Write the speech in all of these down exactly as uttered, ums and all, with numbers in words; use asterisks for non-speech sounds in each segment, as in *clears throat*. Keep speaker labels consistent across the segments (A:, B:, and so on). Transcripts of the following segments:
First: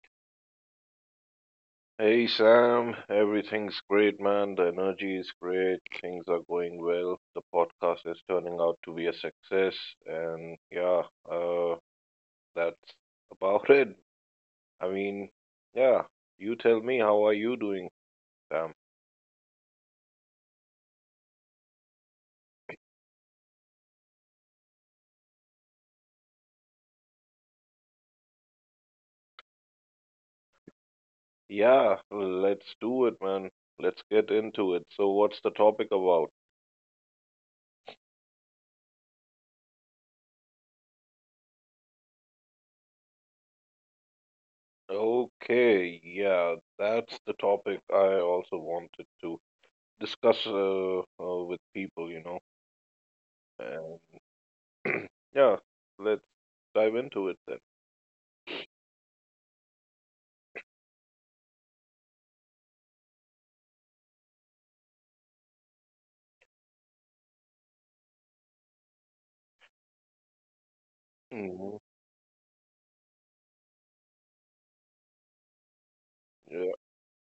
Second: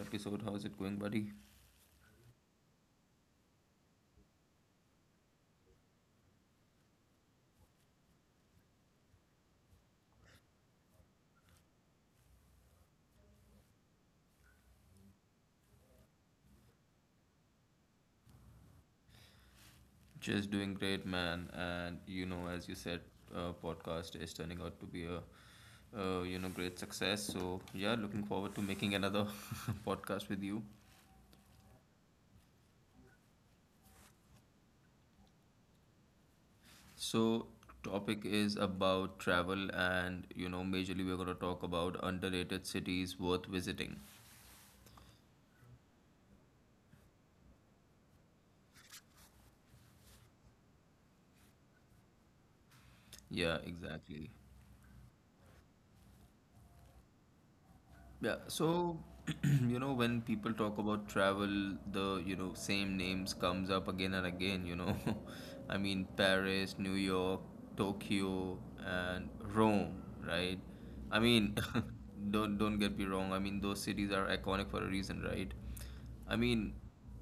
A: episode. How's it going, buddy?
B: Hey Sam, everything's great, man. The energy is great. Things are going well. The podcast is turning out to be a success, and yeah, uh, that's about it. I mean, yeah, you tell me, how are you doing, Sam?
A: Just doing great, man. And you know, as you said, uh, podcast is turning out to be a uh, you know great success. So yeah, looking forward to making another *laughs* podcast with you.
B: Yeah, let's do it, man. Let's get into it. So, what's the topic about?
A: So topic is about travel, and you know, majorly we're gonna talk about underrated cities worth visiting.
B: Okay, yeah, that's the topic I also wanted to discuss uh, uh, with people, you
A: Yeah,
B: know.
A: exactly.
B: Yeah, let's dive into it then.
A: Yeah, so *clears throat* you know when people talk about travel, the you know same names comes up again and again, you know. *laughs* I mean Paris, New York, Tokyo, and Rome, right? I mean,
B: Hmm.
A: *laughs* don't don't get me wrong. I mean those cities are iconic for a reason, right? I
B: Yeah.
A: mean,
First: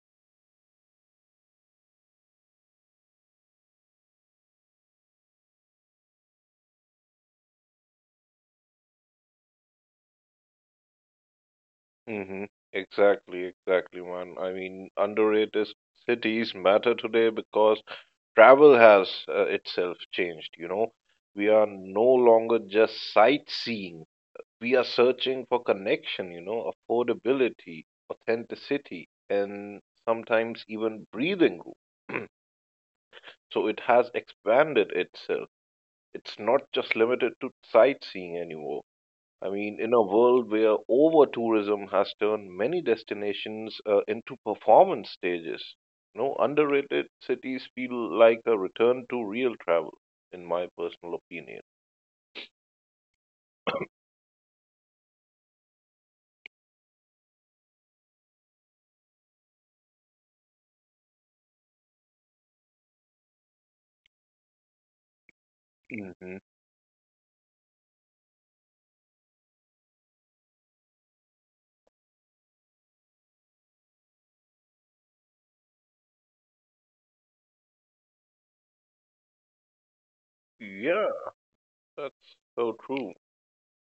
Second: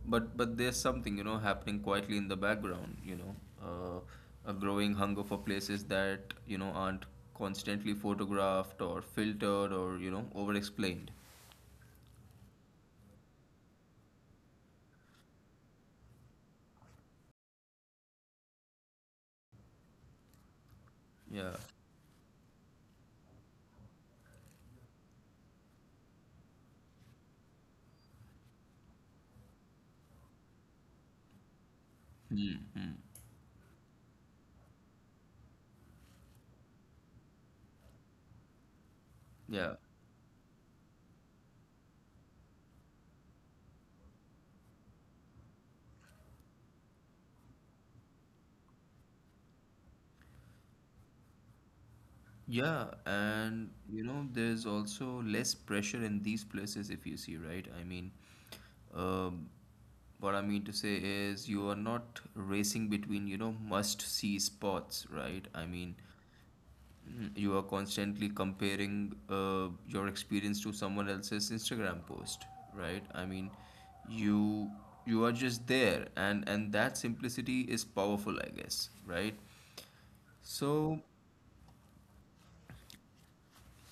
A: but but there's something you know happening quietly in the background. You know, uh, a growing hunger for places that you know aren't constantly photographed or filtered or you know over-explained.
B: Hmm. Exactly, exactly, man. I mean, underrated cities matter today because travel has uh, itself changed, you know. We
A: Yeah.
B: are no longer just sightseeing. We are searching for connection, you know, affordability, authenticity, and sometimes even breathing room.
A: Mm-hmm.
B: *clears throat* So it has expanded itself. It's not just limited to sightseeing anymore. I
A: Yeah.
B: mean, in a world where over tourism has turned many destinations uh, into performance stages, no underrated cities feel like a return to real travel, in my personal opinion.
A: Yeah, and you know, there's also less pressure in these places if you see, right? I mean, um, what I mean to say is you are not racing between, you know, must-see spots, right? I mean,
B: Hmm.
A: Mm, you are constantly comparing uh, your experience to someone else's Instagram post, right? I mean, you you are just there, and and that simplicity is powerful, I guess, right? So,
B: Yeah, that's so true.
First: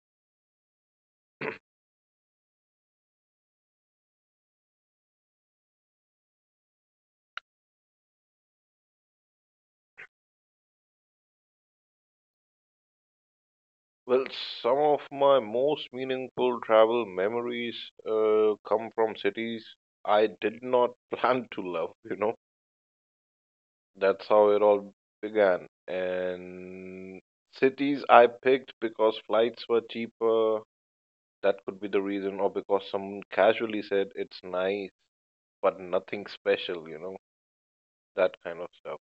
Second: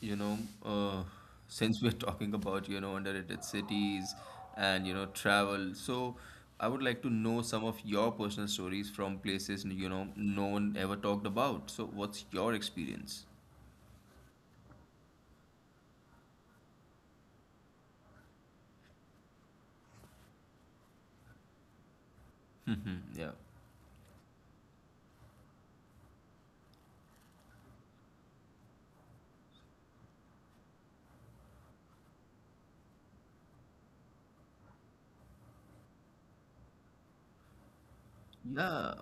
A: you know, uh, since we're *laughs* talking about, you know, underrated cities and, you know, travel, so I would like to know some of your personal stories from places, you know, no one ever talked about. So, what's your experience?
B: Well, some of my most meaningful travel memories uh, come from cities I did not *laughs* plan to love, you know.
A: *laughs* yeah.
B: That's how it all began. And cities I picked because flights were cheaper, that could be the reason, or because someone casually said it's nice, but nothing special, you know, that kind of
A: Yeah.
B: stuff.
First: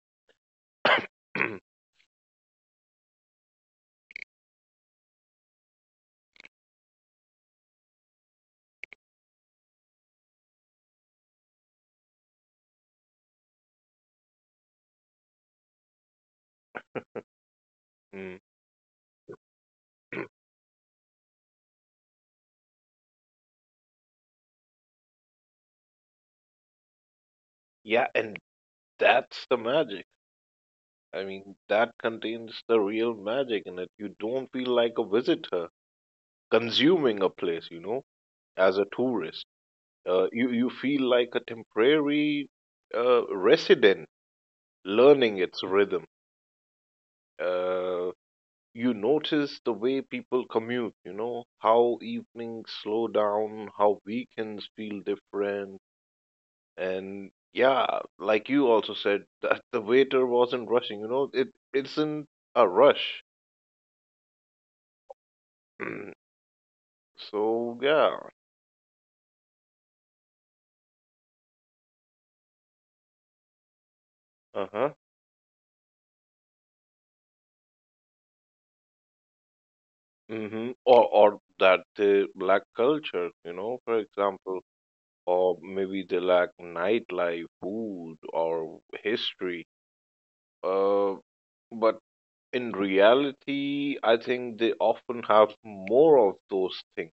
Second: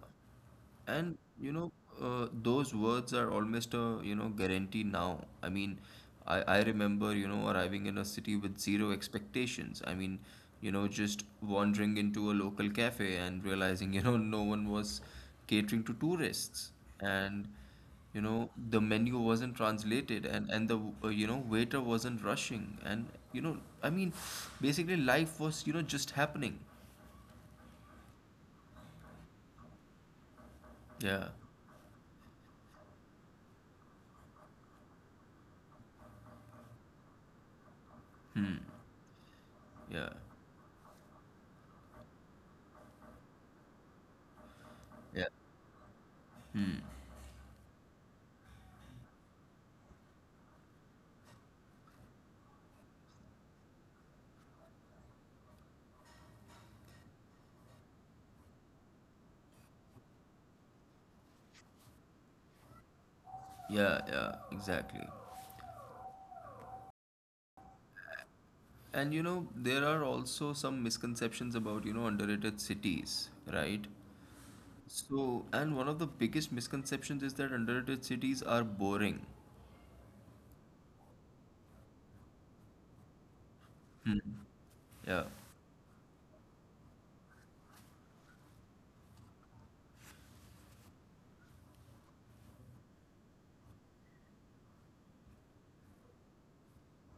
A: And you know,
B: *clears throat*
A: uh, those words are almost a you know guarantee now. I mean, I, I remember you know arriving in a city with zero expectations. I mean, you know, just wandering into a local cafe and realizing *laughs* you know no one was catering to tourists, and you
B: Mm.
A: know the menu wasn't translated, and and the uh, you know waiter wasn't rushing, and you know I mean, basically life was you know just happening.
B: Yeah, and that's the magic. I
A: Yeah.
B: mean, that contains the real magic in it. You don't feel like a visitor consuming a place, you know,
A: Hmm.
B: as a tourist.
A: Yeah.
B: Uh, you, you feel like a temporary uh, resident learning its rhythm. Uh, you notice the way people commute, you know, how evenings slow down, how weekends feel different. And yeah, like you also said, that the waiter wasn't rushing. You know, it isn't a rush.
A: Yeah, yeah, exactly.
B: Mm. So yeah.
A: And you know, there are also some misconceptions about, you know, underrated cities, right?
B: Uh huh.
A: So, and one of the biggest misconceptions is that underrated cities are boring.
B: Mm-hmm. Or or that they lack culture. You know, for
A: Hmm.
B: example,
A: Yeah,
B: or maybe they lack nightlife, food, or history. Uh, but in reality, I think they often have more of those things.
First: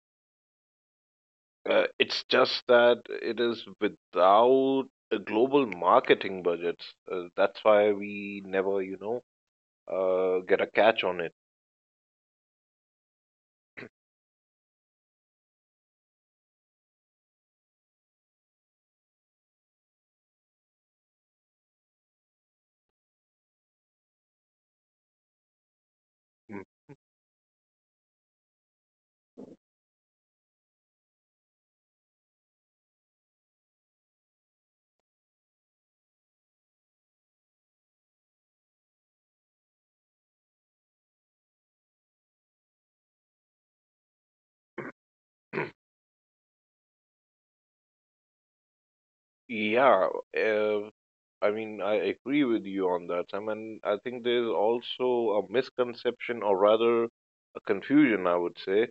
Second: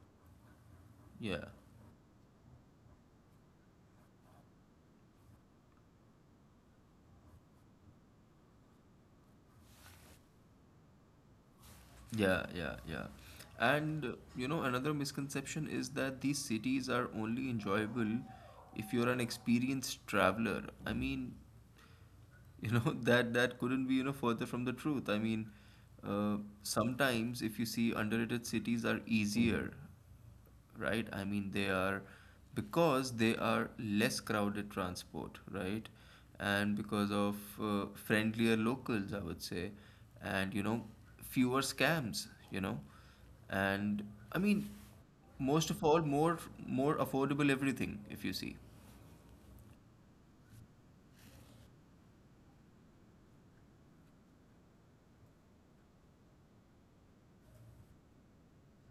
A: yeah,
B: Uh, it's just that it is without a global marketing budgets. Uh, that's why we never, you know, uh, get a catch on it.
A: yeah, yeah, yeah. And uh, you know, another misconception is that these cities are only enjoyable if you're an experienced traveler. I mean, you know *laughs* that that couldn't be you know further from the truth. I mean, uh, sometimes if you see underrated cities are easier, right? I mean, they are because they are less crowded transport, right? And because of uh, friendlier locals, I would say, and you know fewer scams, you know, and I mean, most of all, more more affordable everything if you see.
B: Yeah, uh, I mean, I agree with you on that. I mean, I think there's also a misconception, or rather, a confusion, I would say,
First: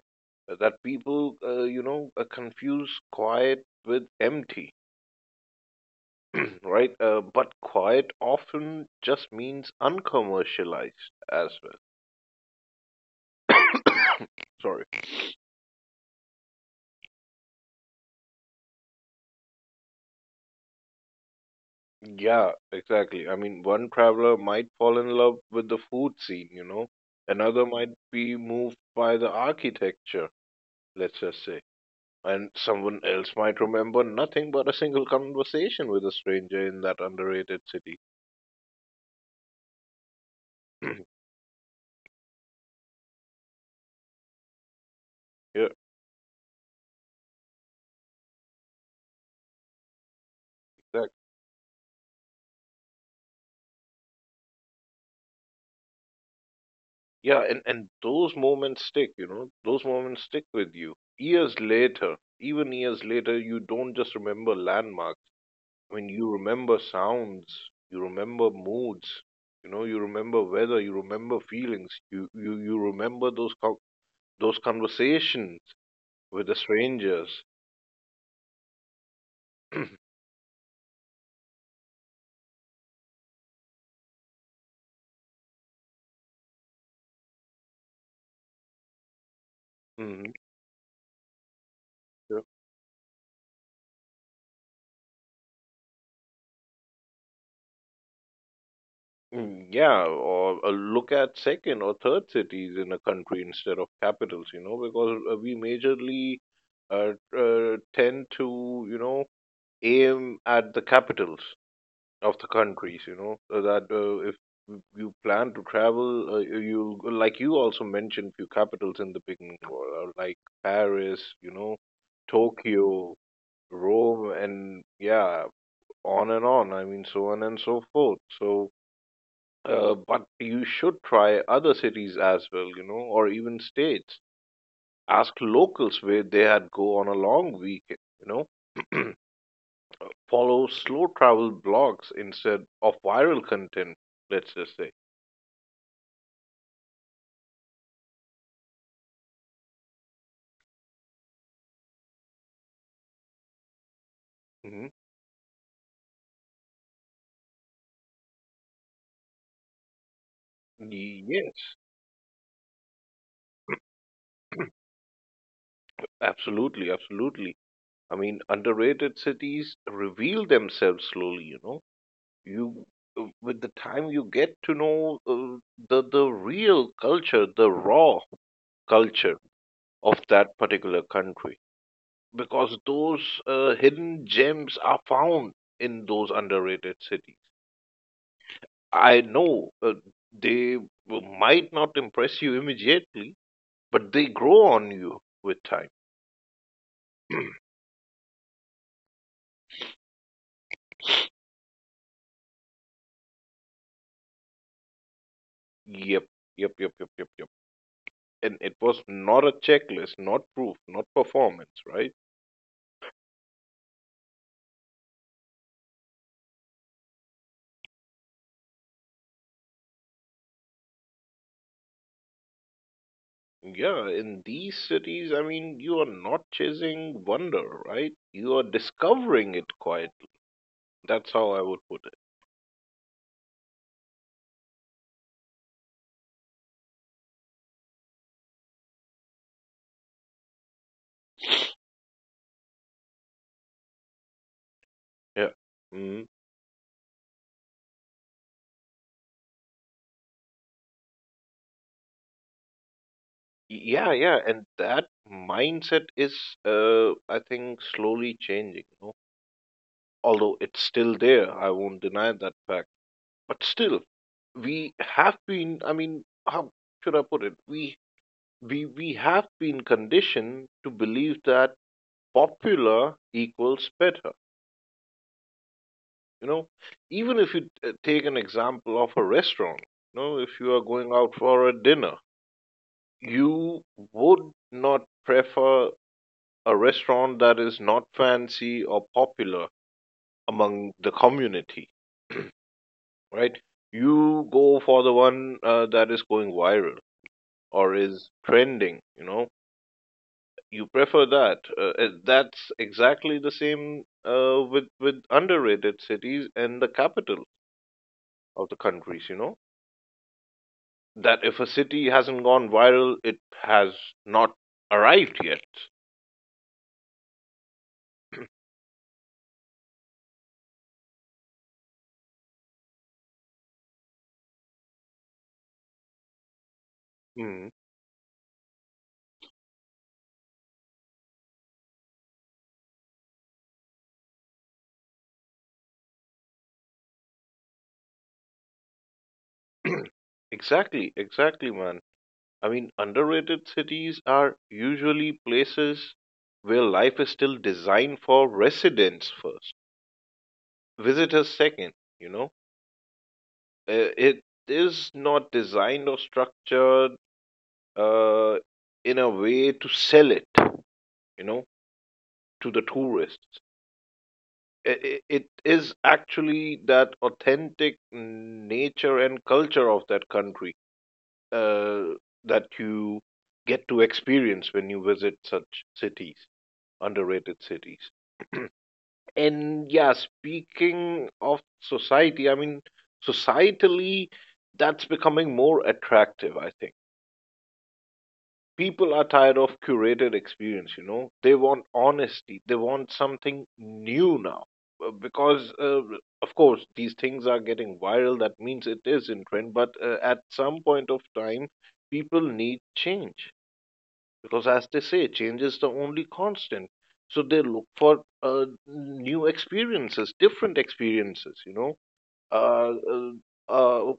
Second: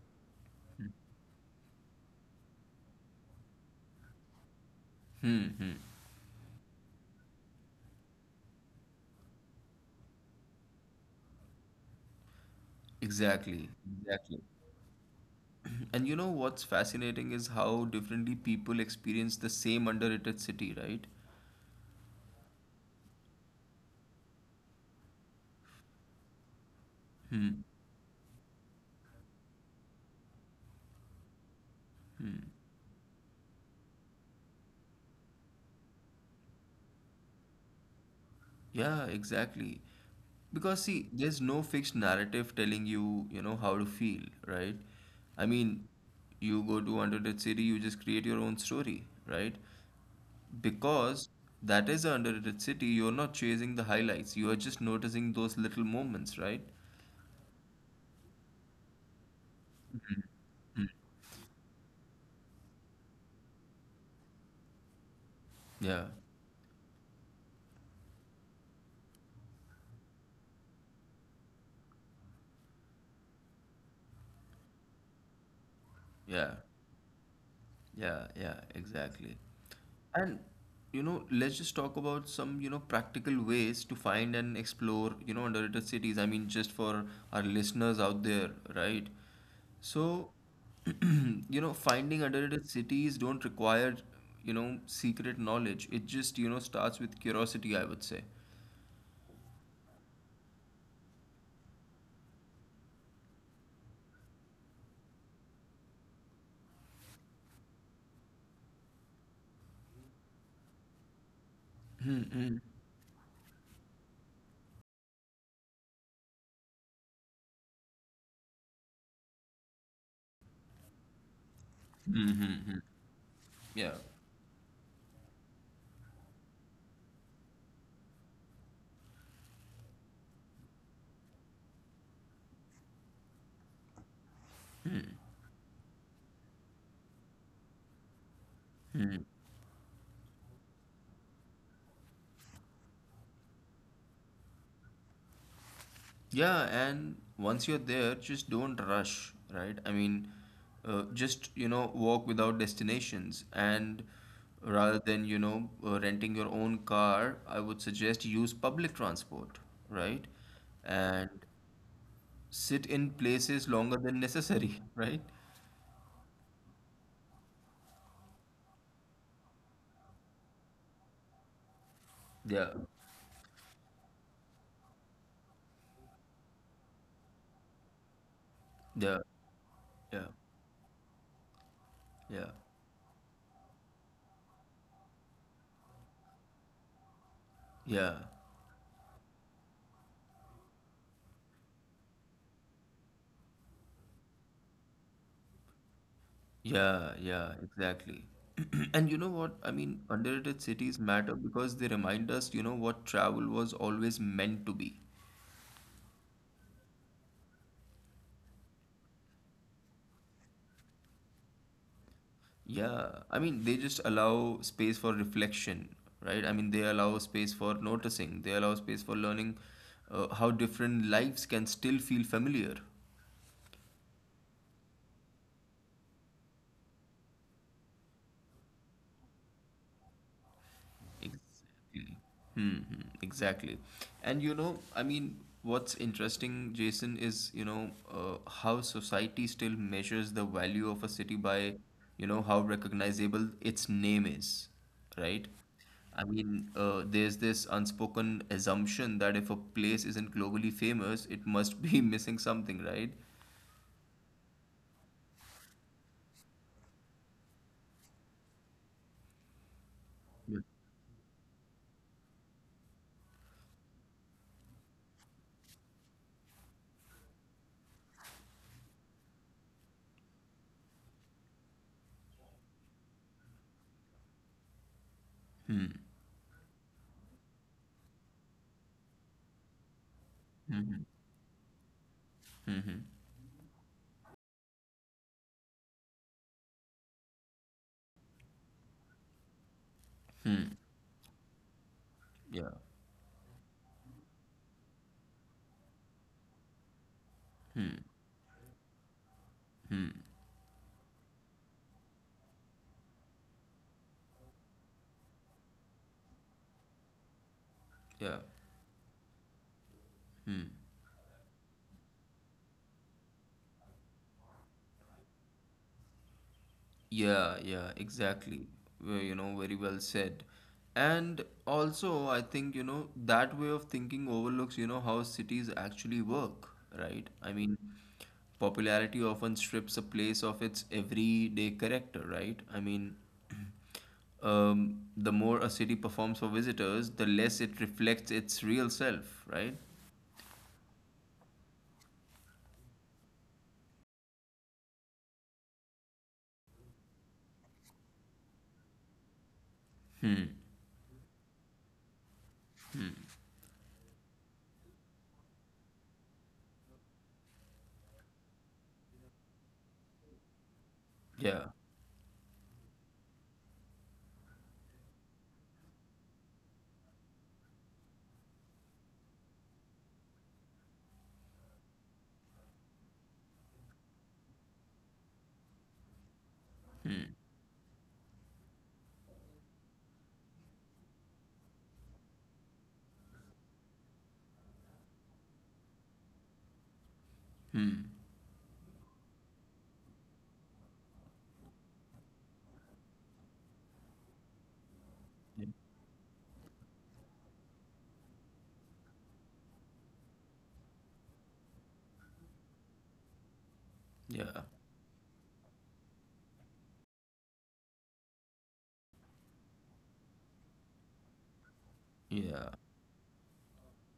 B: that people, uh, you know, uh, confuse quiet with empty,
A: Hmm, hmm.
B: *clears throat* right? Uh, but quiet often just means uncommercialized as well.
A: Exactly,
B: *coughs*
A: exactly.
B: Sorry.
A: And you know what's fascinating is how differently people experience the same underrated city, right?
B: Yeah, exactly. I mean, one traveler might fall in love with the food scene, you know,
A: Hmm.
B: another might be moved by the architecture, let's just say. And someone else might remember nothing but a single conversation with a stranger in that underrated city.
A: Yeah, exactly.
B: *clears throat*
A: Because
B: Yeah,
A: see, there's no fixed narrative telling you, you know, how to feel, right? I mean, you go to underrated city, you just create your own story, right?
B: exactly.
A: Because that is an underrated city, you're not chasing the highlights, you are just noticing those little moments, right?
B: Yeah, and, and those moments stick, you know, those moments stick with
A: Hmm.
B: you. Years later, even years later, you don't just remember landmarks. I
A: Yeah,
B: mean, you remember sounds, you remember moods, you know, you remember weather, you remember feelings, you, you, you remember those, co- those conversations with
A: yeah,
B: the strangers.
A: yeah, yeah, exactly. And you know, let's just talk about some you know practical ways to find and explore you know underrated cities. I mean, just for our listeners out there, right? So,
B: Hmm.
A: *clears throat* you know, finding underrated cities don't require you know secret knowledge. It just you know starts with curiosity, I would say.
B: Mm. Yeah, or uh, look at second or third cities in a country instead of capitals, you know, because uh, we majorly uh, uh, tend to, you know, aim at the capitals of the countries, you know, so that uh, if you plan to travel, uh, you like you also mentioned few capitals in the beginning, or, uh, like Paris, you know,
A: Hmm.
B: Tokyo,
A: Yeah.
B: Rome, and yeah, on and on. I mean, so on and so forth. So uh, but you should try other cities as well, you know, or even states. Ask locals where they had go on a long weekend, you know. *clears throat* Follow slow travel blogs instead of viral content, let's just say.
A: Yeah, and once you're there, just don't rush, right? I mean, uh, just, you know, walk without destinations. And
B: Hmm.
A: rather than, you know, uh, renting your own car, I would suggest use public transport, right? And
B: Yes,
A: sit in places longer than necessary, *laughs* right?
B: absolutely, absolutely. I mean, underrated cities reveal themselves slowly, you know.
A: Yeah,
B: You uh, with the time you get to know uh, the the real culture, the raw
A: yeah,
B: culture of
A: yeah,
B: that particular country.
A: yeah,
B: Because those uh, hidden gems are found in those underrated cities.
A: yeah.
B: I know uh, they might not impress you immediately, but they grow on you with time.
A: Yeah, yeah, exactly. *clears throat* And you know what? I mean, underrated cities matter because they remind us, you know, what travel was always meant to be.
B: Yep, yep, yep, yep, yep, yep. And it was not a checklist, not proof, not performance, right?
A: Yeah, I mean, they just allow space for reflection, right? I mean, they allow space for noticing, they allow space for learning uh, how different lives can still feel familiar.
B: Yeah, in these cities, I mean, you are not chasing wonder, right? You are discovering it quietly. That's how
A: Exactly.
B: I would put it.
A: Hmm, hmm, exactly. And you know, I mean, what's interesting, Jason, is, you know, uh, how society still measures the value of a city by, you know, how recognizable its name is,
B: Yeah.
A: right?
B: Mm-hmm.
A: I mean, uh, there's this unspoken assumption that if a place isn't globally famous, it must be *laughs* missing something, right?
B: Yeah, yeah, and that mindset is, uh, I think, slowly changing. You know? Although
A: But
B: it's still there, I won't deny that fact. But still, we have been. I mean, how should I put it? We we we have been conditioned to believe that popular equals better. You know, even if you t- take an example of a restaurant. You know, if you are going out for a dinner, you would not prefer a restaurant that is not fancy or popular among the community,
A: yeah,
B: right? You go for the one uh, that is going viral or is trending, you know. You prefer that. Uh, uh, that's exactly the same uh, with with underrated cities and the capital
A: yeah.
B: of the countries, you know. That if a city hasn't gone viral, it has not arrived yet.
A: Yeah, yeah, exactly. Well, you know, very well said. And also, I think, you know, that way of thinking overlooks, you know, how cities actually work, right? I
B: Mm.
A: mean, popularity often strips a place of its everyday character, right? I mean, *clears throat* um, the more a city performs for visitors, the less it reflects its real self, right?
B: Exactly, exactly, man. I mean, underrated cities are usually places where life is still designed for residents first, visitors second, you know. Uh, it is not designed or structured uh, in a way to sell it, you
A: Yeah.
B: know, to the tourists. I- i- It is actually that authentic nature and culture of that country uh, that you get to experience when you visit such cities,
A: Hmm.
B: underrated cities. And yeah, speaking of society, I mean, societally, that's becoming more attractive, I think.
A: Hmm.
B: People are tired of curated experience, you know. They want honesty, they want something new now. Uh, Because, uh, of course, these things are getting viral, that means it is in trend, but uh, at some point of time, people need change
A: Yeah.
B: because as they say change is the only constant, so they look for uh, new experiences, different experiences, you know.
A: Yeah.
B: uh, uh, uh,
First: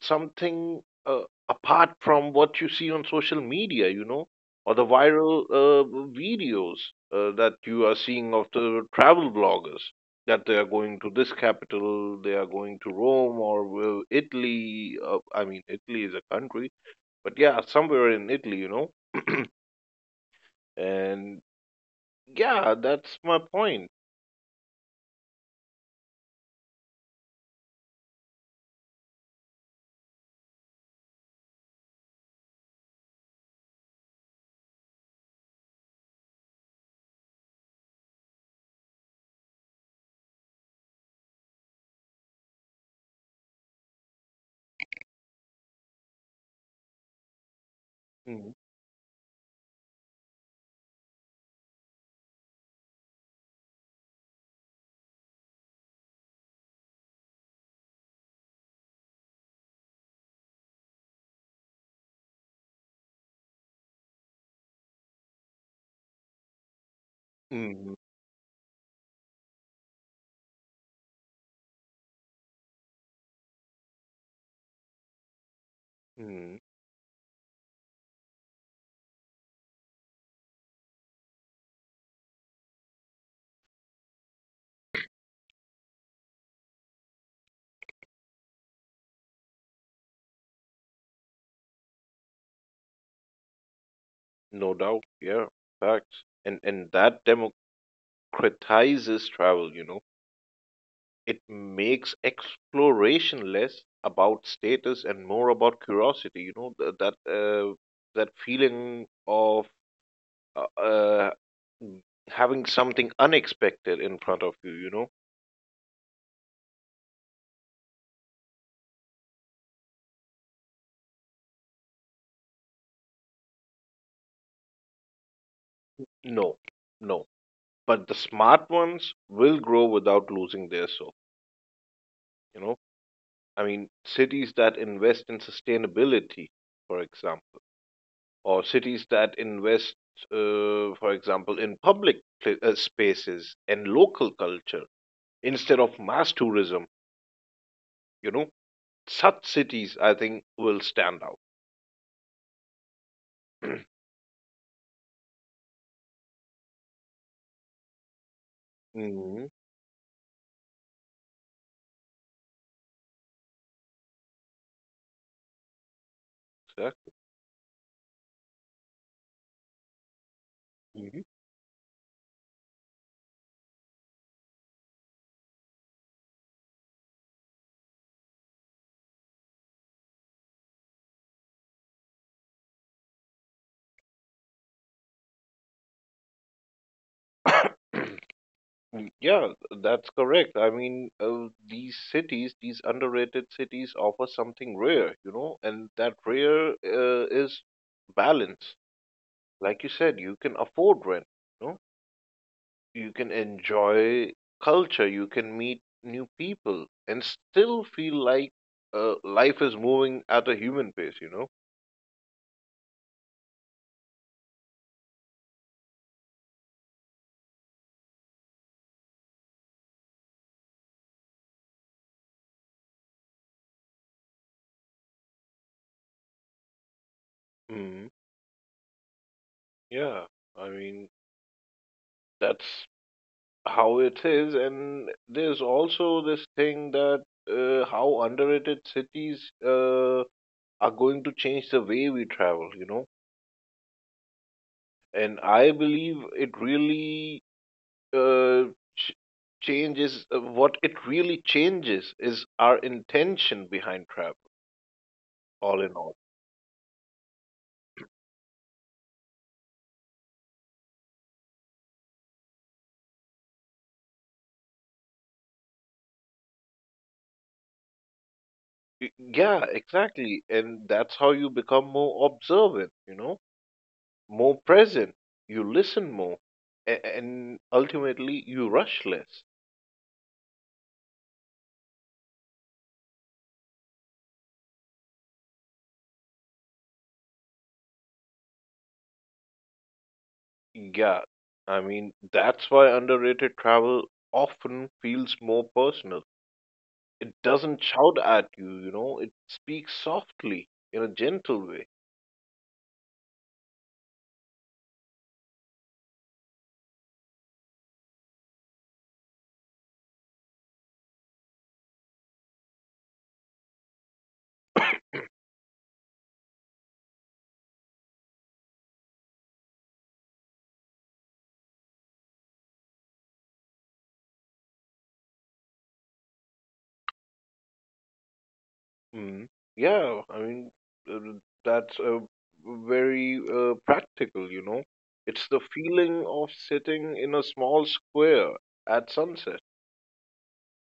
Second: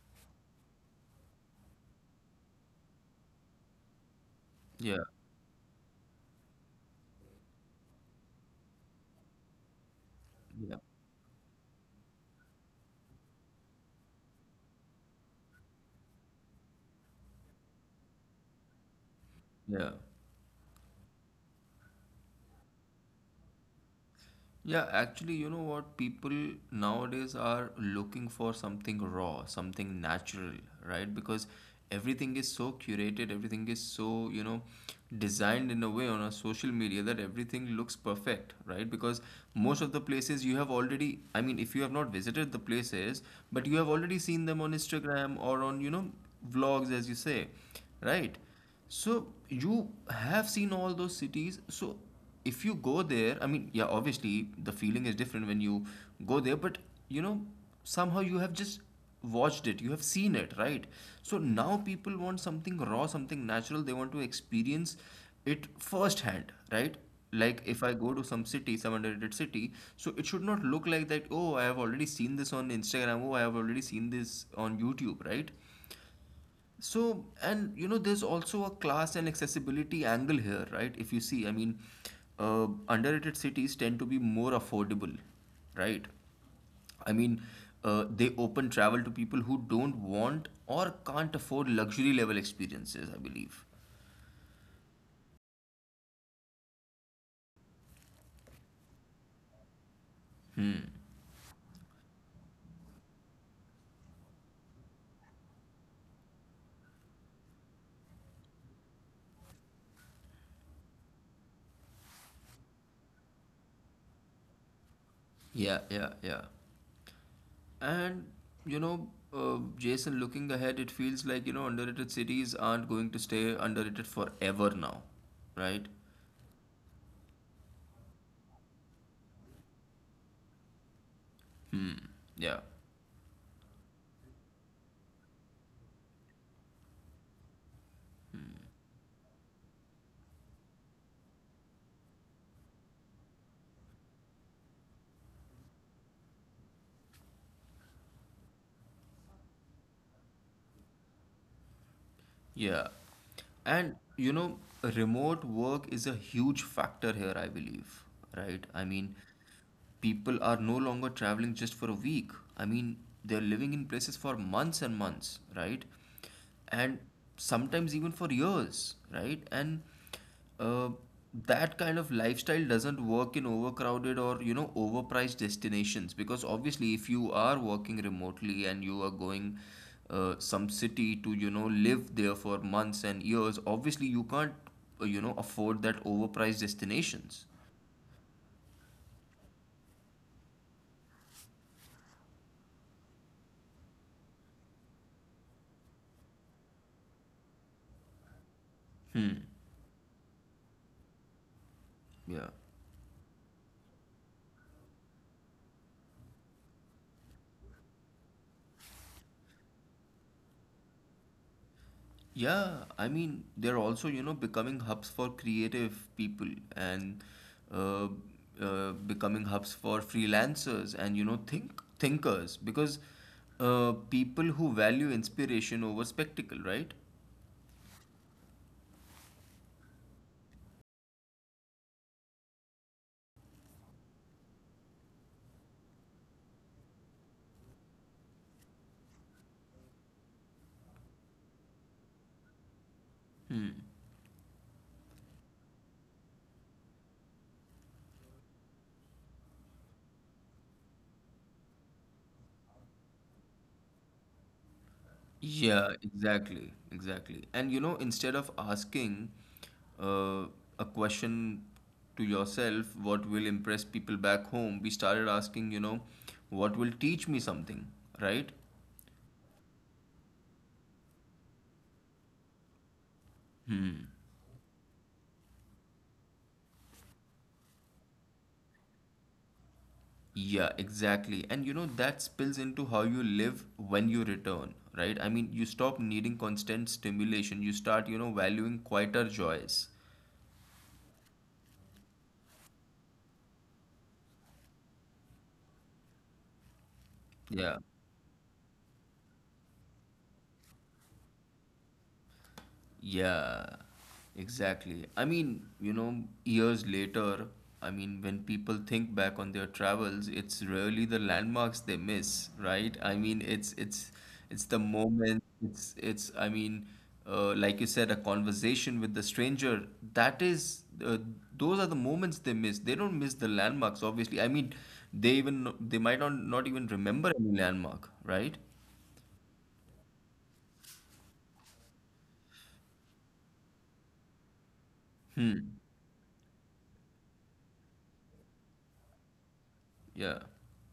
B: something uh, apart from what you see on social media, you know, or the
A: Yeah.
B: viral uh, videos uh, that you are seeing of the travel bloggers that they are
A: Yeah.
B: going to this capital, they are going to Rome or will Italy, uh, I mean Italy is a country, but yeah, somewhere in Italy, you know.
A: Yeah.
B: And yeah, that's my point.
A: Yeah, actually, you know what? People nowadays are looking for something raw, something natural, right? Because everything is so curated, everything is so, you know, designed in a way on a social media that everything looks perfect, right? Because most of the places you have already, I mean, if you have not visited the places, but you have already seen them on Instagram or on, you know, vlogs, as you say, right?
B: Mm,
A: So you have seen all those cities. So if you go there, I mean, yeah, obviously the feeling is different when you go there, but you know, somehow you have just watched it, you have seen it, right? So now people want something raw, something natural. They want to experience it firsthand, right? Like if
B: mm,
A: I go to some city, some underrated city, so it should not look like that, oh, I have already seen this on Instagram, oh, I have already seen this on YouTube, right?
B: mm,
A: So, and you know, there's also a class and accessibility angle here, right? If you see, I mean, uh, underrated cities tend to be more affordable, right? I mean, uh, they open travel to people who don't want or can't afford luxury level experiences, I believe.
B: no doubt. Yeah, facts. And and that democratizes travel, you know. It makes exploration less about status and more about curiosity, you know, th- that uh, that feeling of uh, uh, having something unexpected in front of you, you know.
A: Yeah, yeah, yeah. And, you know, uh, Jason, looking ahead, it feels like, you know, underrated cities aren't going to stay underrated forever now, right?
B: No. No. But the smart ones will grow without losing their soul,
A: Hmm,
B: you
A: yeah.
B: know. I mean, cities that invest in sustainability, for example, or cities that invest, uh, for example, in public pla uh, spaces and local culture instead of mass tourism, you know, such cities I think will stand out.
A: Yeah. And
B: *clears throat*
A: you know, remote work is a huge factor here, I believe, right? I mean,
B: Hmm.
A: people are no longer traveling just for a week. I mean, they're living in places for months and months, right? And
B: Exactly.
A: sometimes even for years, right? And uh,
B: Mhm.
A: that kind of lifestyle doesn't work in overcrowded or you know overpriced destinations, because obviously if you are working remotely and you are going uh, some city to you know live there for months and years, obviously you can't uh, you know afford that overpriced destinations.
B: Mm. Yeah, that's correct. I mean, uh, these cities, these underrated cities, offer something rare, you know, and that rare uh, is balance.
A: Hmm.
B: Like you said, you can afford rent, you know,
A: Yeah.
B: you can enjoy culture, you can meet new people, and still feel like uh, life is moving at a human pace, you know?
A: Yeah, I mean, they're also, you know, becoming hubs for creative people and uh, uh, becoming hubs for freelancers and, you know, think thinkers because uh, people who value inspiration over spectacle, right?
B: Hmm. Yeah, I mean, that's how it is. And there's also this thing that uh, how underrated cities uh, are going to change the way we travel, you know?
A: Hmm.
B: And I believe it really uh, ch- changes uh, what it really changes is our intention behind travel all
A: Yeah,
B: in all.
A: exactly, exactly. And you know, instead of asking uh, a question to yourself, what will impress people back home, we started asking, you know, what will teach me something, right?
B: Y- yeah, exactly, and that's how you become more observant, you know, more present, you listen more, a- and ultimately you rush less.
A: Yeah, exactly. And you know, that spills into how you live when you return, right? I mean, you stop needing constant stimulation. You start, you know, valuing quieter joys.
B: Yeah, I mean, that's why underrated travel often feels more personal, it
A: Yeah.
B: doesn't shout at you, you know, it speaks softly, in a gentle way.
A: Yeah, exactly. I mean, you know, years later, I mean, when people think back on their travels, it's rarely the landmarks they miss, right? I mean, it's it's it's the moment. It's it's. I mean, uh, like you said, a conversation with the stranger. That is, uh, those are the moments they miss. They don't miss the landmarks, obviously. I mean, they even they might not not even remember any landmark, right?
B: Mm. Yeah, I mean, uh, that's uh, very uh, practical, you know. It's the
A: Hmm.
B: feeling of sitting in a small square at sunset,
A: Yeah.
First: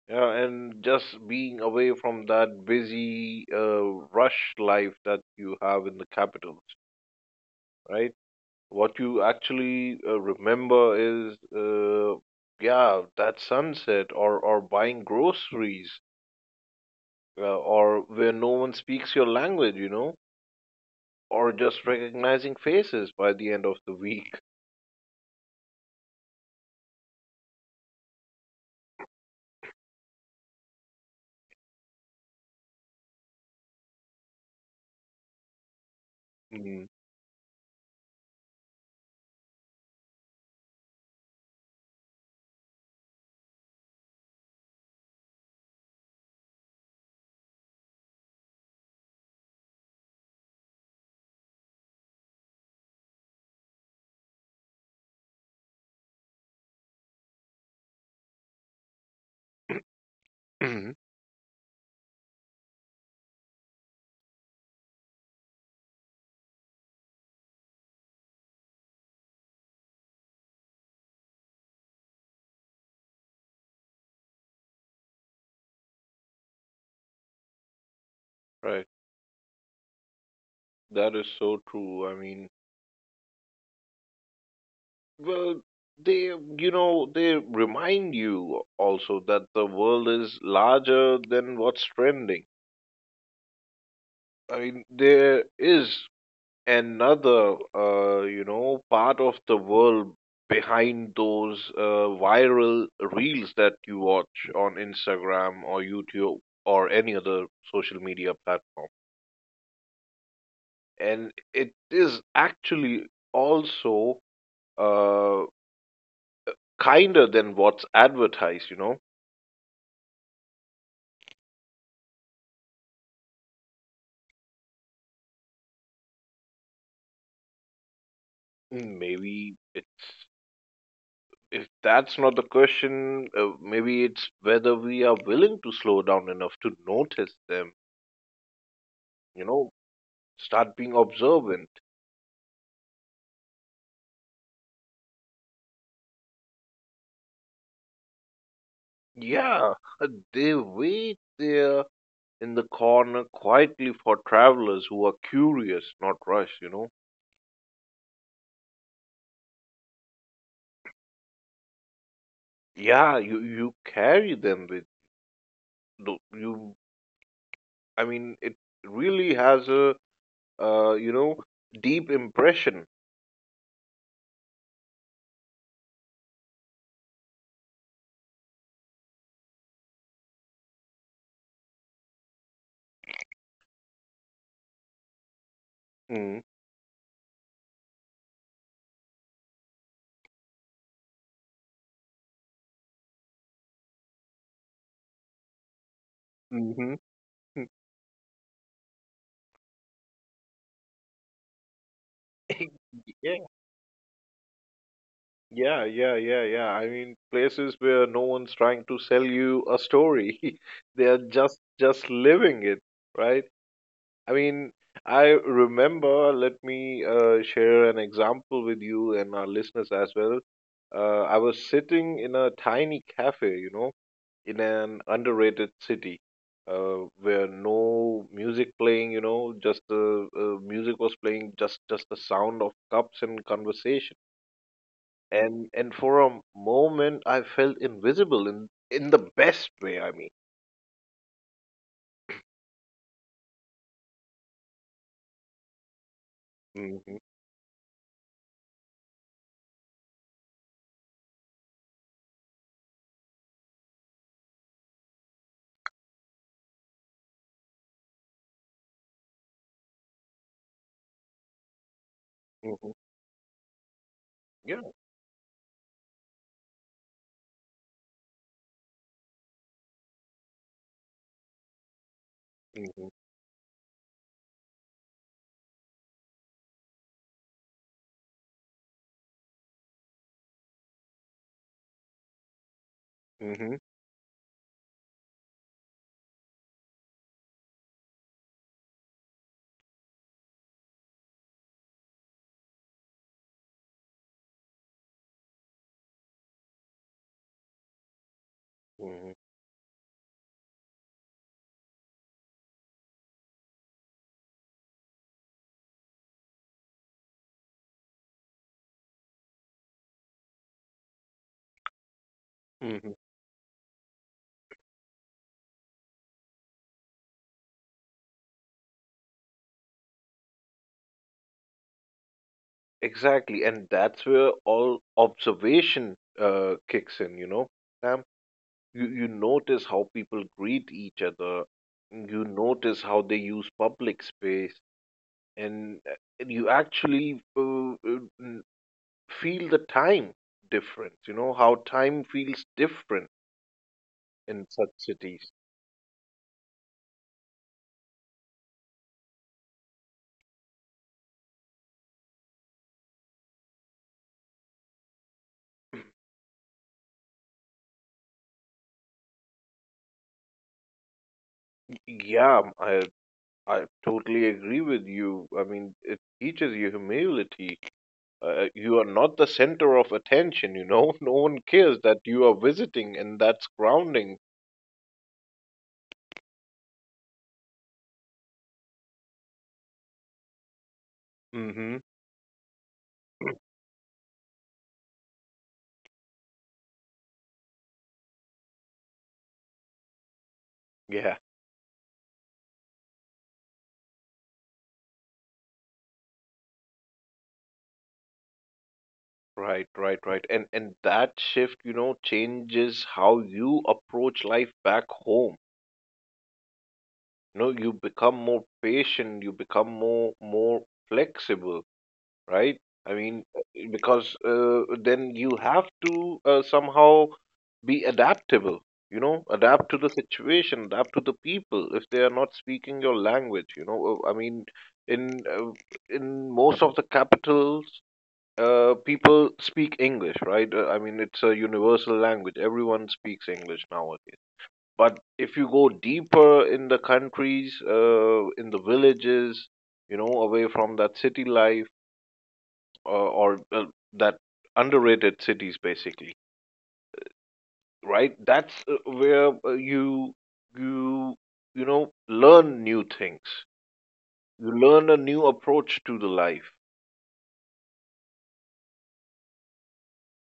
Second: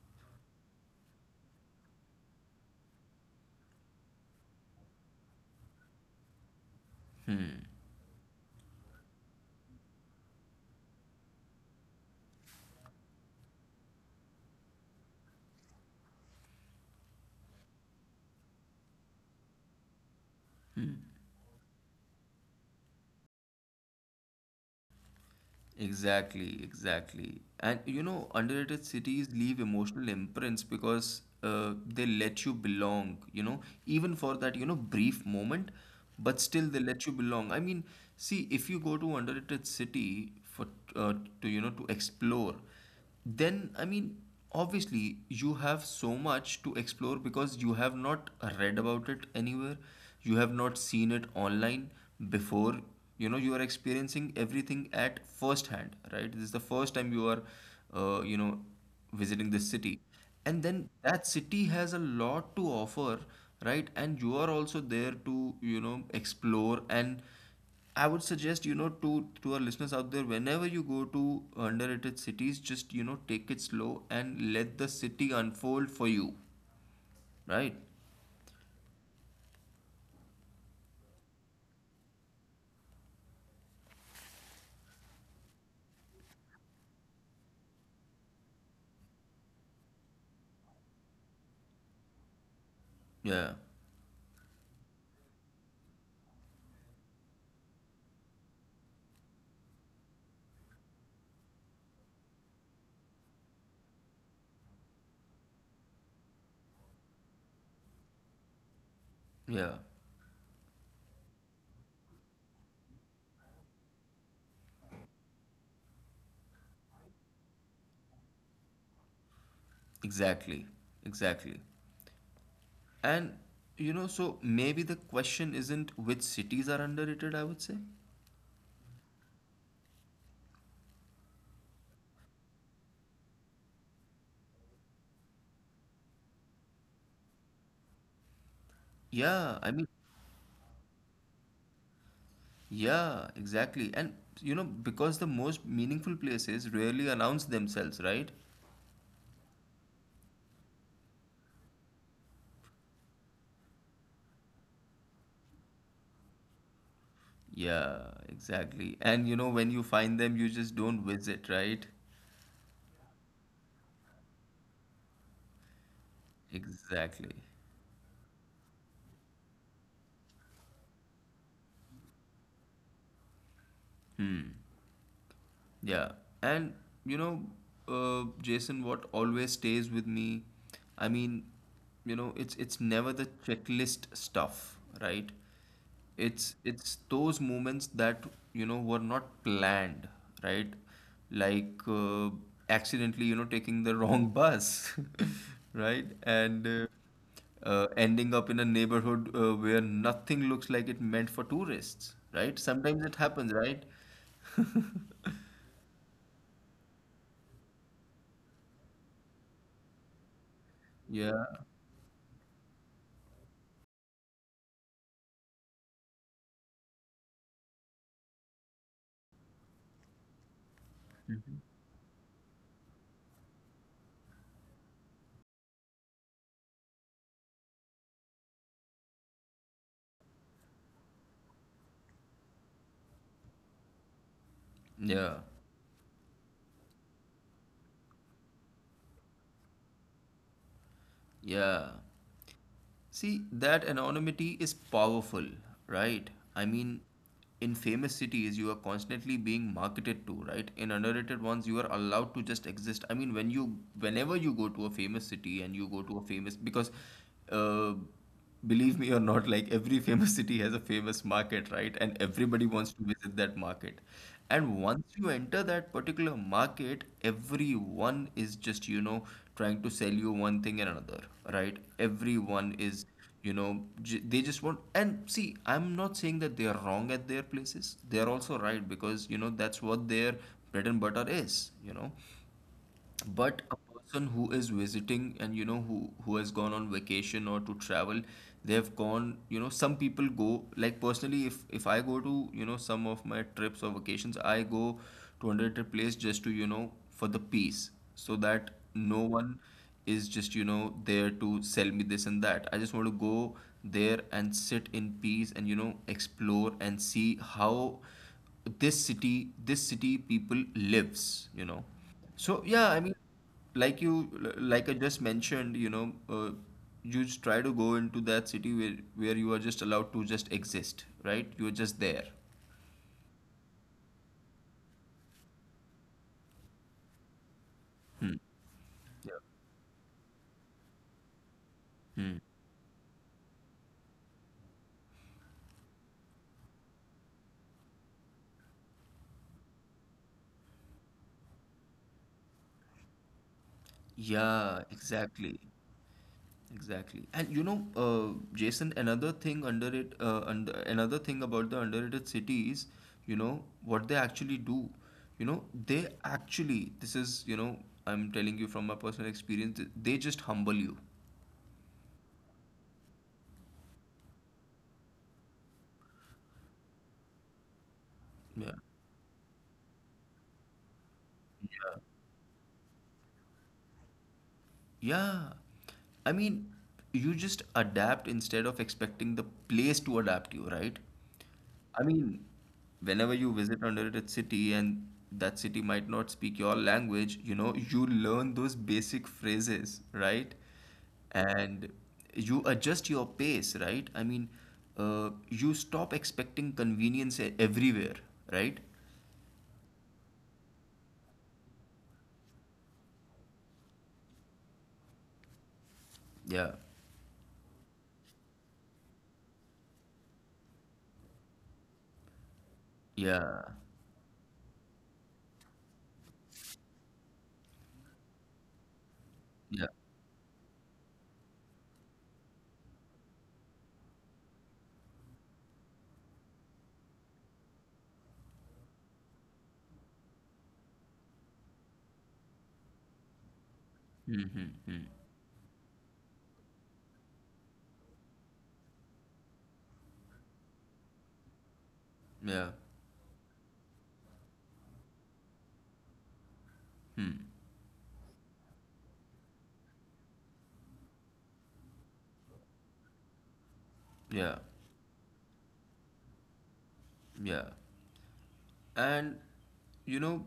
B: yeah, and just being away from that busy, uh, rush life that you have in the capitals, right? What you actually uh, remember is, uh, yeah, that sunset or or buying groceries uh, or where no one speaks your language, you know, or just recognizing faces by the end of the week.
A: Exactly, exactly. And you know, underrated cities leave emotional imprints because uh, they let you belong, you know, even for that, you know, brief moment, but still they
B: Mm.
A: let you belong. I mean, see, if you go to underrated city for uh, to, you know, to explore, then I mean, obviously, you have so much to explore because you have not read about it anywhere, you have not seen it online before. You know, you are experiencing everything at first hand, right? This is the first time you are, uh, you know, visiting this city. And then
B: *clears throat*
A: that city has a lot to offer, right? And you are also there to, you know, explore, and I would suggest, you know, to to our listeners out there, whenever you go to underrated cities, just you know, take it slow and let the city unfold for you, right?
B: Right. That is so true. I mean, well, they, you know, they remind you also that the world is larger than what's trending.
A: Yeah,
B: I mean, there is another, uh, you know, part of the world behind those uh, viral reels that you watch on Instagram or YouTube or any other social media platform.
A: yeah,
B: And it is actually also uh, kinder than what's advertised you know
A: exactly, exactly. And you know, so maybe the question isn't which cities are underrated. I would say,
B: Mm, maybe it's if that's not the question, uh, maybe it's whether we are willing to slow down enough to notice them, you
A: yeah,
B: know,
A: I mean,
B: start being observant.
A: yeah, exactly. And you know, because the most meaningful places rarely announce themselves, right?
B: Yeah, uh, they wait there in the corner quietly for travelers who are curious, not rushed you know
A: Yeah, exactly. And you know, when you find them, you just don't visit, right?
B: Yeah, you you carry them with tho- you
A: Exactly.
B: I mean, it really has a, uh, you know deep impression.
A: Yeah. And you know, uh, Jason, what always stays with me, I mean, you know, it's it's never the checklist stuff, right?
B: Mm.
A: It's it's those moments that, you know, were not planned, right? Like uh, accidentally, you know, taking the wrong bus, *laughs* right? And uh,
B: Hmm.
A: uh, ending up in a neighborhood uh, where nothing looks like it meant for tourists, right? Sometimes it
B: Yeah,
A: happens, right?
B: yeah, yeah, yeah, yeah. I mean, places where no one's trying to sell you a story, *laughs* they are
A: Yeah,
B: just just living it, right? I mean, I remember. Let me uh, share an example with you and our listeners as well. Uh, I was sitting in a tiny cafe, you know, in an underrated city, uh, where no music playing, you know, just the, uh, music was playing, just just the sound of cups and conversation.
A: yeah,
B: And and for a moment, I felt invisible in in the best way. I mean,
A: yeah. See, that anonymity is powerful, right? I mean,
B: hmm.
A: in famous cities, you are constantly being marketed to, right? In underrated ones, you are allowed to just exist. I mean, when you, whenever you go to a famous city and you go to a famous, because uh, believe me or not, like every famous city has a famous market, right? And everybody wants
B: Hmm.
A: to visit that market. And
B: Yeah.
A: once you enter that particular market, everyone is just, you know, trying to sell you one thing and another, right? Everyone is,
B: Hmm.
A: you know, j- they just want. And see, I'm not saying that they are wrong at their places. They are also right because, you know, that's what their bread and butter is, you know.
B: Hmm.
A: But a person who is visiting and you know who who has gone on vacation or to travel, they have gone, you know, some people go like personally if if I go to, you know, some of my trips or vacations, I go to another place just to, you know, for the peace so that no
B: Hmm.
A: one is just, you know, there to sell me this and that. I just want to go there and sit in peace and, you know, explore and see how this city this city people lives, you know. So yeah, I
B: Hmm.
A: mean, like you, like I just mentioned, you know, uh, you just try to go into that city where where you are just allowed to just exist, right? You're just there.
B: Exactly. And that's where all observation uh, kicks in. You know, Sam,
A: Hmm.
B: you, you
A: Yeah.
B: notice how people greet each other,
A: Hmm.
B: you notice how they use public space, and, uh, and you actually uh, uh, n- feel the time difference, you know, how time feels different in
A: Yeah,
B: such cities.
A: exactly. Exactly. And you know, uh, Jason, another thing under it, uh, under, another thing about the underrated cities, you know, what they actually do, you know, they actually, this is, you know, I'm telling you from my personal experience, they just humble you.
B: Y- yeah, i i totally agree with you. I mean, it teaches you humility. Uh,
A: Yeah.
B: you are not the center of attention, you know. *laughs* No one cares that you are visiting, and that's grounding.
A: Yeah. I mean, you just adapt instead of expecting the place to adapt you, right?
B: Mhm.
A: I mean, whenever you
B: *clears throat*
A: visit another city and that city might not speak your language, you know, you learn those basic phrases, right?
B: Yeah.
A: And you adjust your pace, right? I mean, uh, you stop expecting convenience e- everywhere, right?
B: Right, right, right. And and that shift, you know, changes how you approach life back home.
A: Yeah.
B: You know, you become more patient, you become more more flexible, right? I mean, uh,
A: Yeah.
B: because, uh, then you have to, uh, somehow be adaptable, you know, adapt
A: Yeah.
B: to the situation, adapt to the people if they are not speaking your language, you know. Uh, I mean, in, uh, in most of the capitals, uh, people speak English, right? Uh, I mean, it's a universal language. Everyone speaks English nowadays.
A: Mm-hmm. Mm-hmm.
B: But if you go deeper in the countries, uh, in the villages, you know, away from that city life,
A: Yeah.
B: uh, or, uh, that underrated cities, basically,
A: Hmm.
B: right? That's, uh, where, uh, you you you know learn new things.
A: Yeah.
B: You learn a new approach to the life.
A: Yeah. And you know,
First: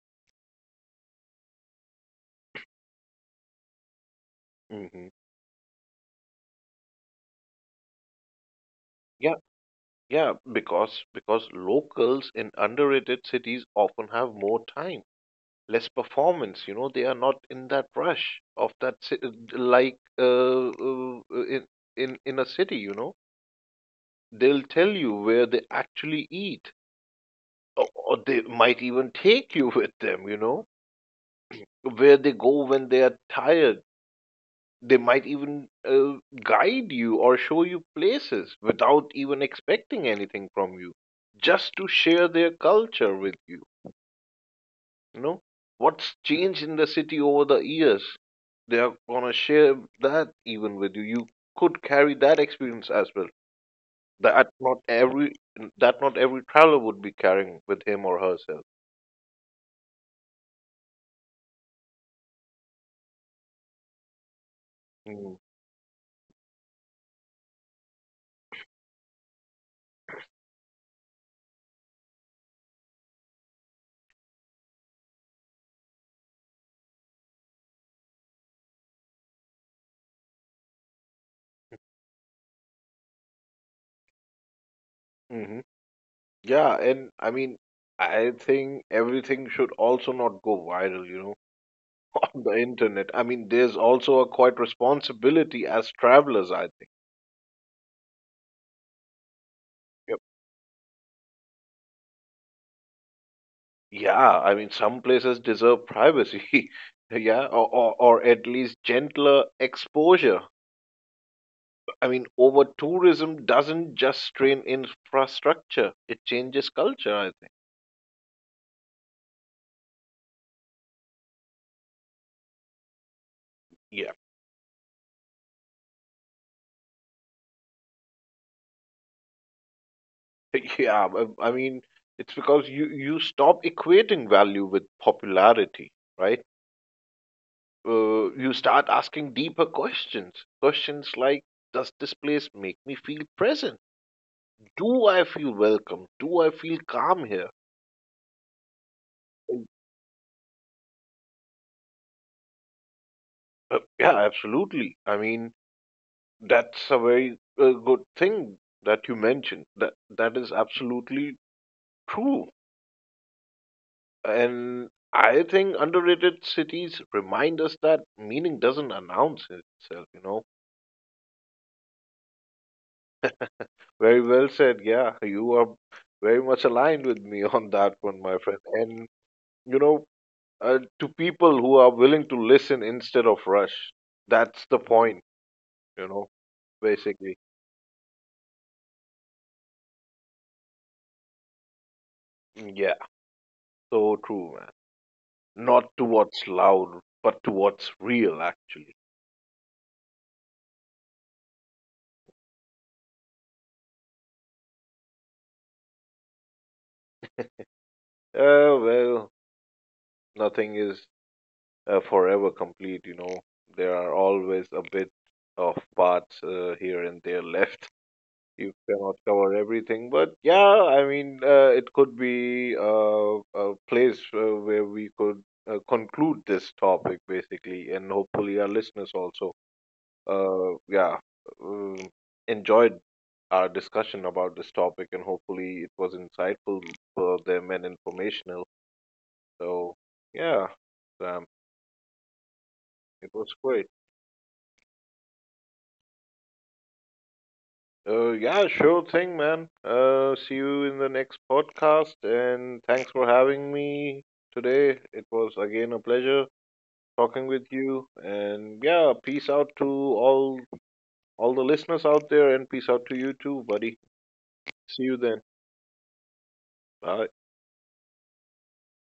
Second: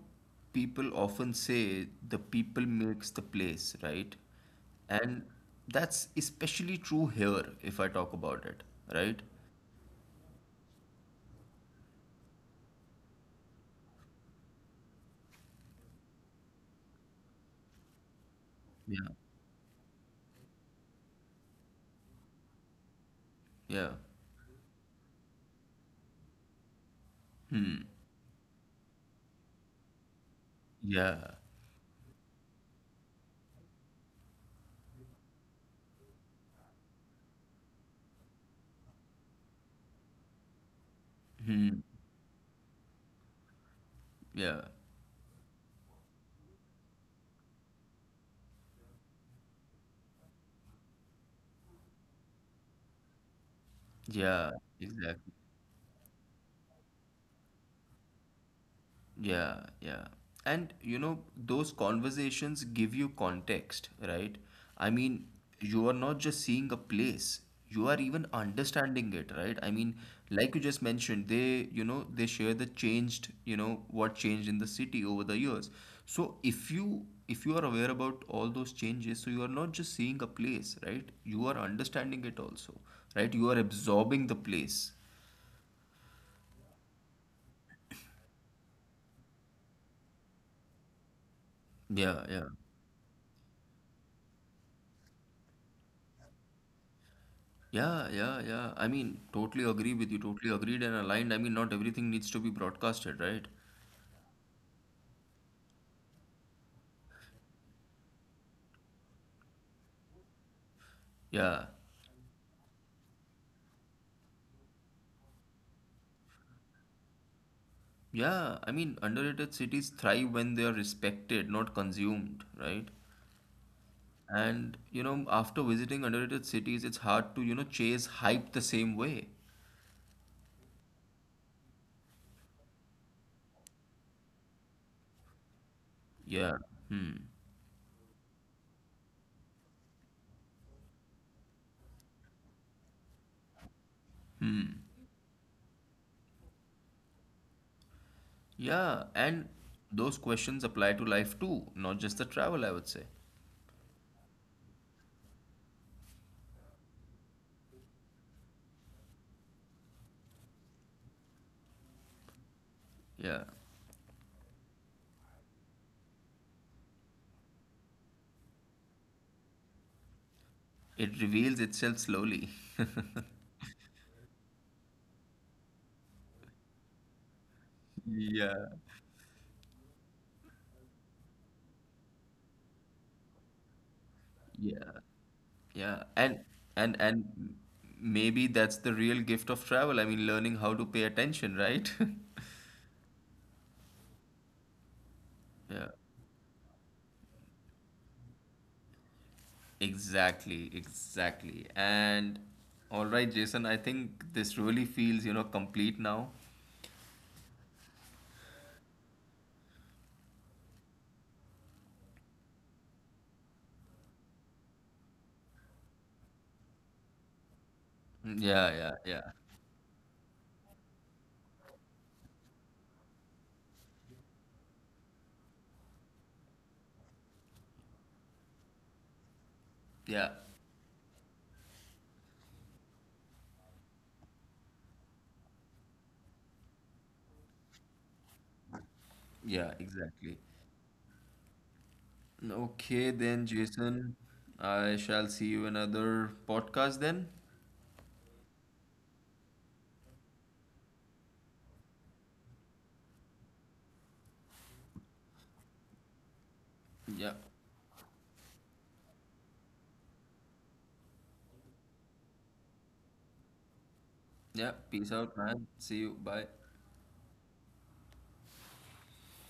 A: people often say the people makes the place, right?
B: Hmm.
A: And that's especially true here if I talk about it, right?
B: Yeah. Yeah, because because locals in underrated cities often have more time, less performance. You know, they are not in that rush of that
A: Yeah.
B: ci- like, uh, uh, in in in a city. You know,
A: Yeah.
B: they'll tell you where they actually eat,
A: Hmm.
B: or, or they might even take you *laughs* with them. You know,
A: Yeah.
B: where they go when they are tired. They might even, uh, guide you or show you places without even expecting anything from you,
A: Hmm.
B: just to share their culture with you.
A: Yeah.
B: You know, what's changed in the city over the years? They are going to share that even with you. You could carry that experience as well. That
A: Yeah.
B: not
A: Exactly.
B: every that not every traveler would be carrying with him or herself.
A: Yeah, yeah. And you know, those conversations give you context, right? I mean, you are not just seeing a place, you are even understanding it, right? I mean, like you just mentioned, they, you know, they share the changed, you know, what changed in the city over the years. So if you if you are aware about all those changes, so you are not just seeing a place, right? You are understanding it also, right? You are absorbing the place.
B: Mm-hmm. Yeah, and I mean, I think everything should also not go viral, you know,
A: Yeah,
B: *laughs* on
A: yeah.
B: the internet. I mean, there's also a quite responsibility as travelers, I think.
A: Yeah, yeah, yeah. I mean, totally agree with you, totally agreed and aligned. I mean, not everything needs to be broadcasted, right?
B: Yeah, I mean, some places deserve privacy. *laughs* Yeah, or, or, or at least gentler exposure.
A: Yeah.
B: I mean, over tourism doesn't just strain infrastructure, it changes culture, I think.
A: Yeah, I mean, underrated cities thrive when they are respected, not consumed, right?
B: Yeah.
A: And, you know, after visiting underrated cities, it's hard to, you know, chase hype the same way.
B: *laughs* Yeah, I I mean, it's because you, you stop equating value with popularity, right?
A: Yeah. Hmm.
B: Uh, you start asking deeper questions. Questions like, does this place make me feel present?
A: Hmm.
B: Do I feel welcome? Do I feel calm here?
A: Yeah, and those questions apply to life too, not just the travel, I would say.
B: Uh, yeah, absolutely. I mean, that's a very, uh, good thing that you mentioned. That that is absolutely true.
A: Yeah.
B: And I think underrated cities remind us that meaning doesn't announce itself, you know.
A: It reveals itself slowly. *laughs*
B: Very well said. Yeah, you are very much aligned with me *laughs* on that one, my friend.
A: Yeah.
B: And you know, uh, to people who are willing to listen instead of rush, that's the
A: Yeah.
B: point,
A: Yeah,
B: you know,
A: and and
B: basically.
A: and maybe that's the real gift of travel. I mean, learning how to pay attention, right? *laughs*
B: Mm. Yeah, so true, man.
A: Yeah,
B: Not to what's loud, but to what's real, actually.
A: exactly, exactly. And all right, Jason, I think this really feels, you know, complete now.
B: Uh, well, nothing is, uh, forever complete, you know. There are always a bit of parts, uh, here and there left.
A: Yeah,
B: You
A: yeah,
B: cannot
A: yeah.
B: cover everything, but yeah, I mean, uh, it could be, uh, a place, uh, where we could, uh, conclude this topic basically, and hopefully our listeners also,
A: Yeah,
B: Uh, yeah, um, enjoyed our discussion about this topic, and hopefully it was insightful for them and informational.
A: yeah,
B: So,
A: exactly.
B: yeah, Sam,
A: Okay,
B: it
A: then,
B: was great.
A: Jason, I shall see you in another podcast then.
B: Uh, yeah, sure thing, man. Uh, see you in the next podcast, and thanks for having me today. It was again a pleasure
A: Yeah,
B: talking with you, and yeah, peace out to all all the listeners out there, and peace out to you too, buddy.
A: yeah.
B: See
A: Peace
B: you
A: out,
B: then.
A: man. See you. Bye.
B: Bye.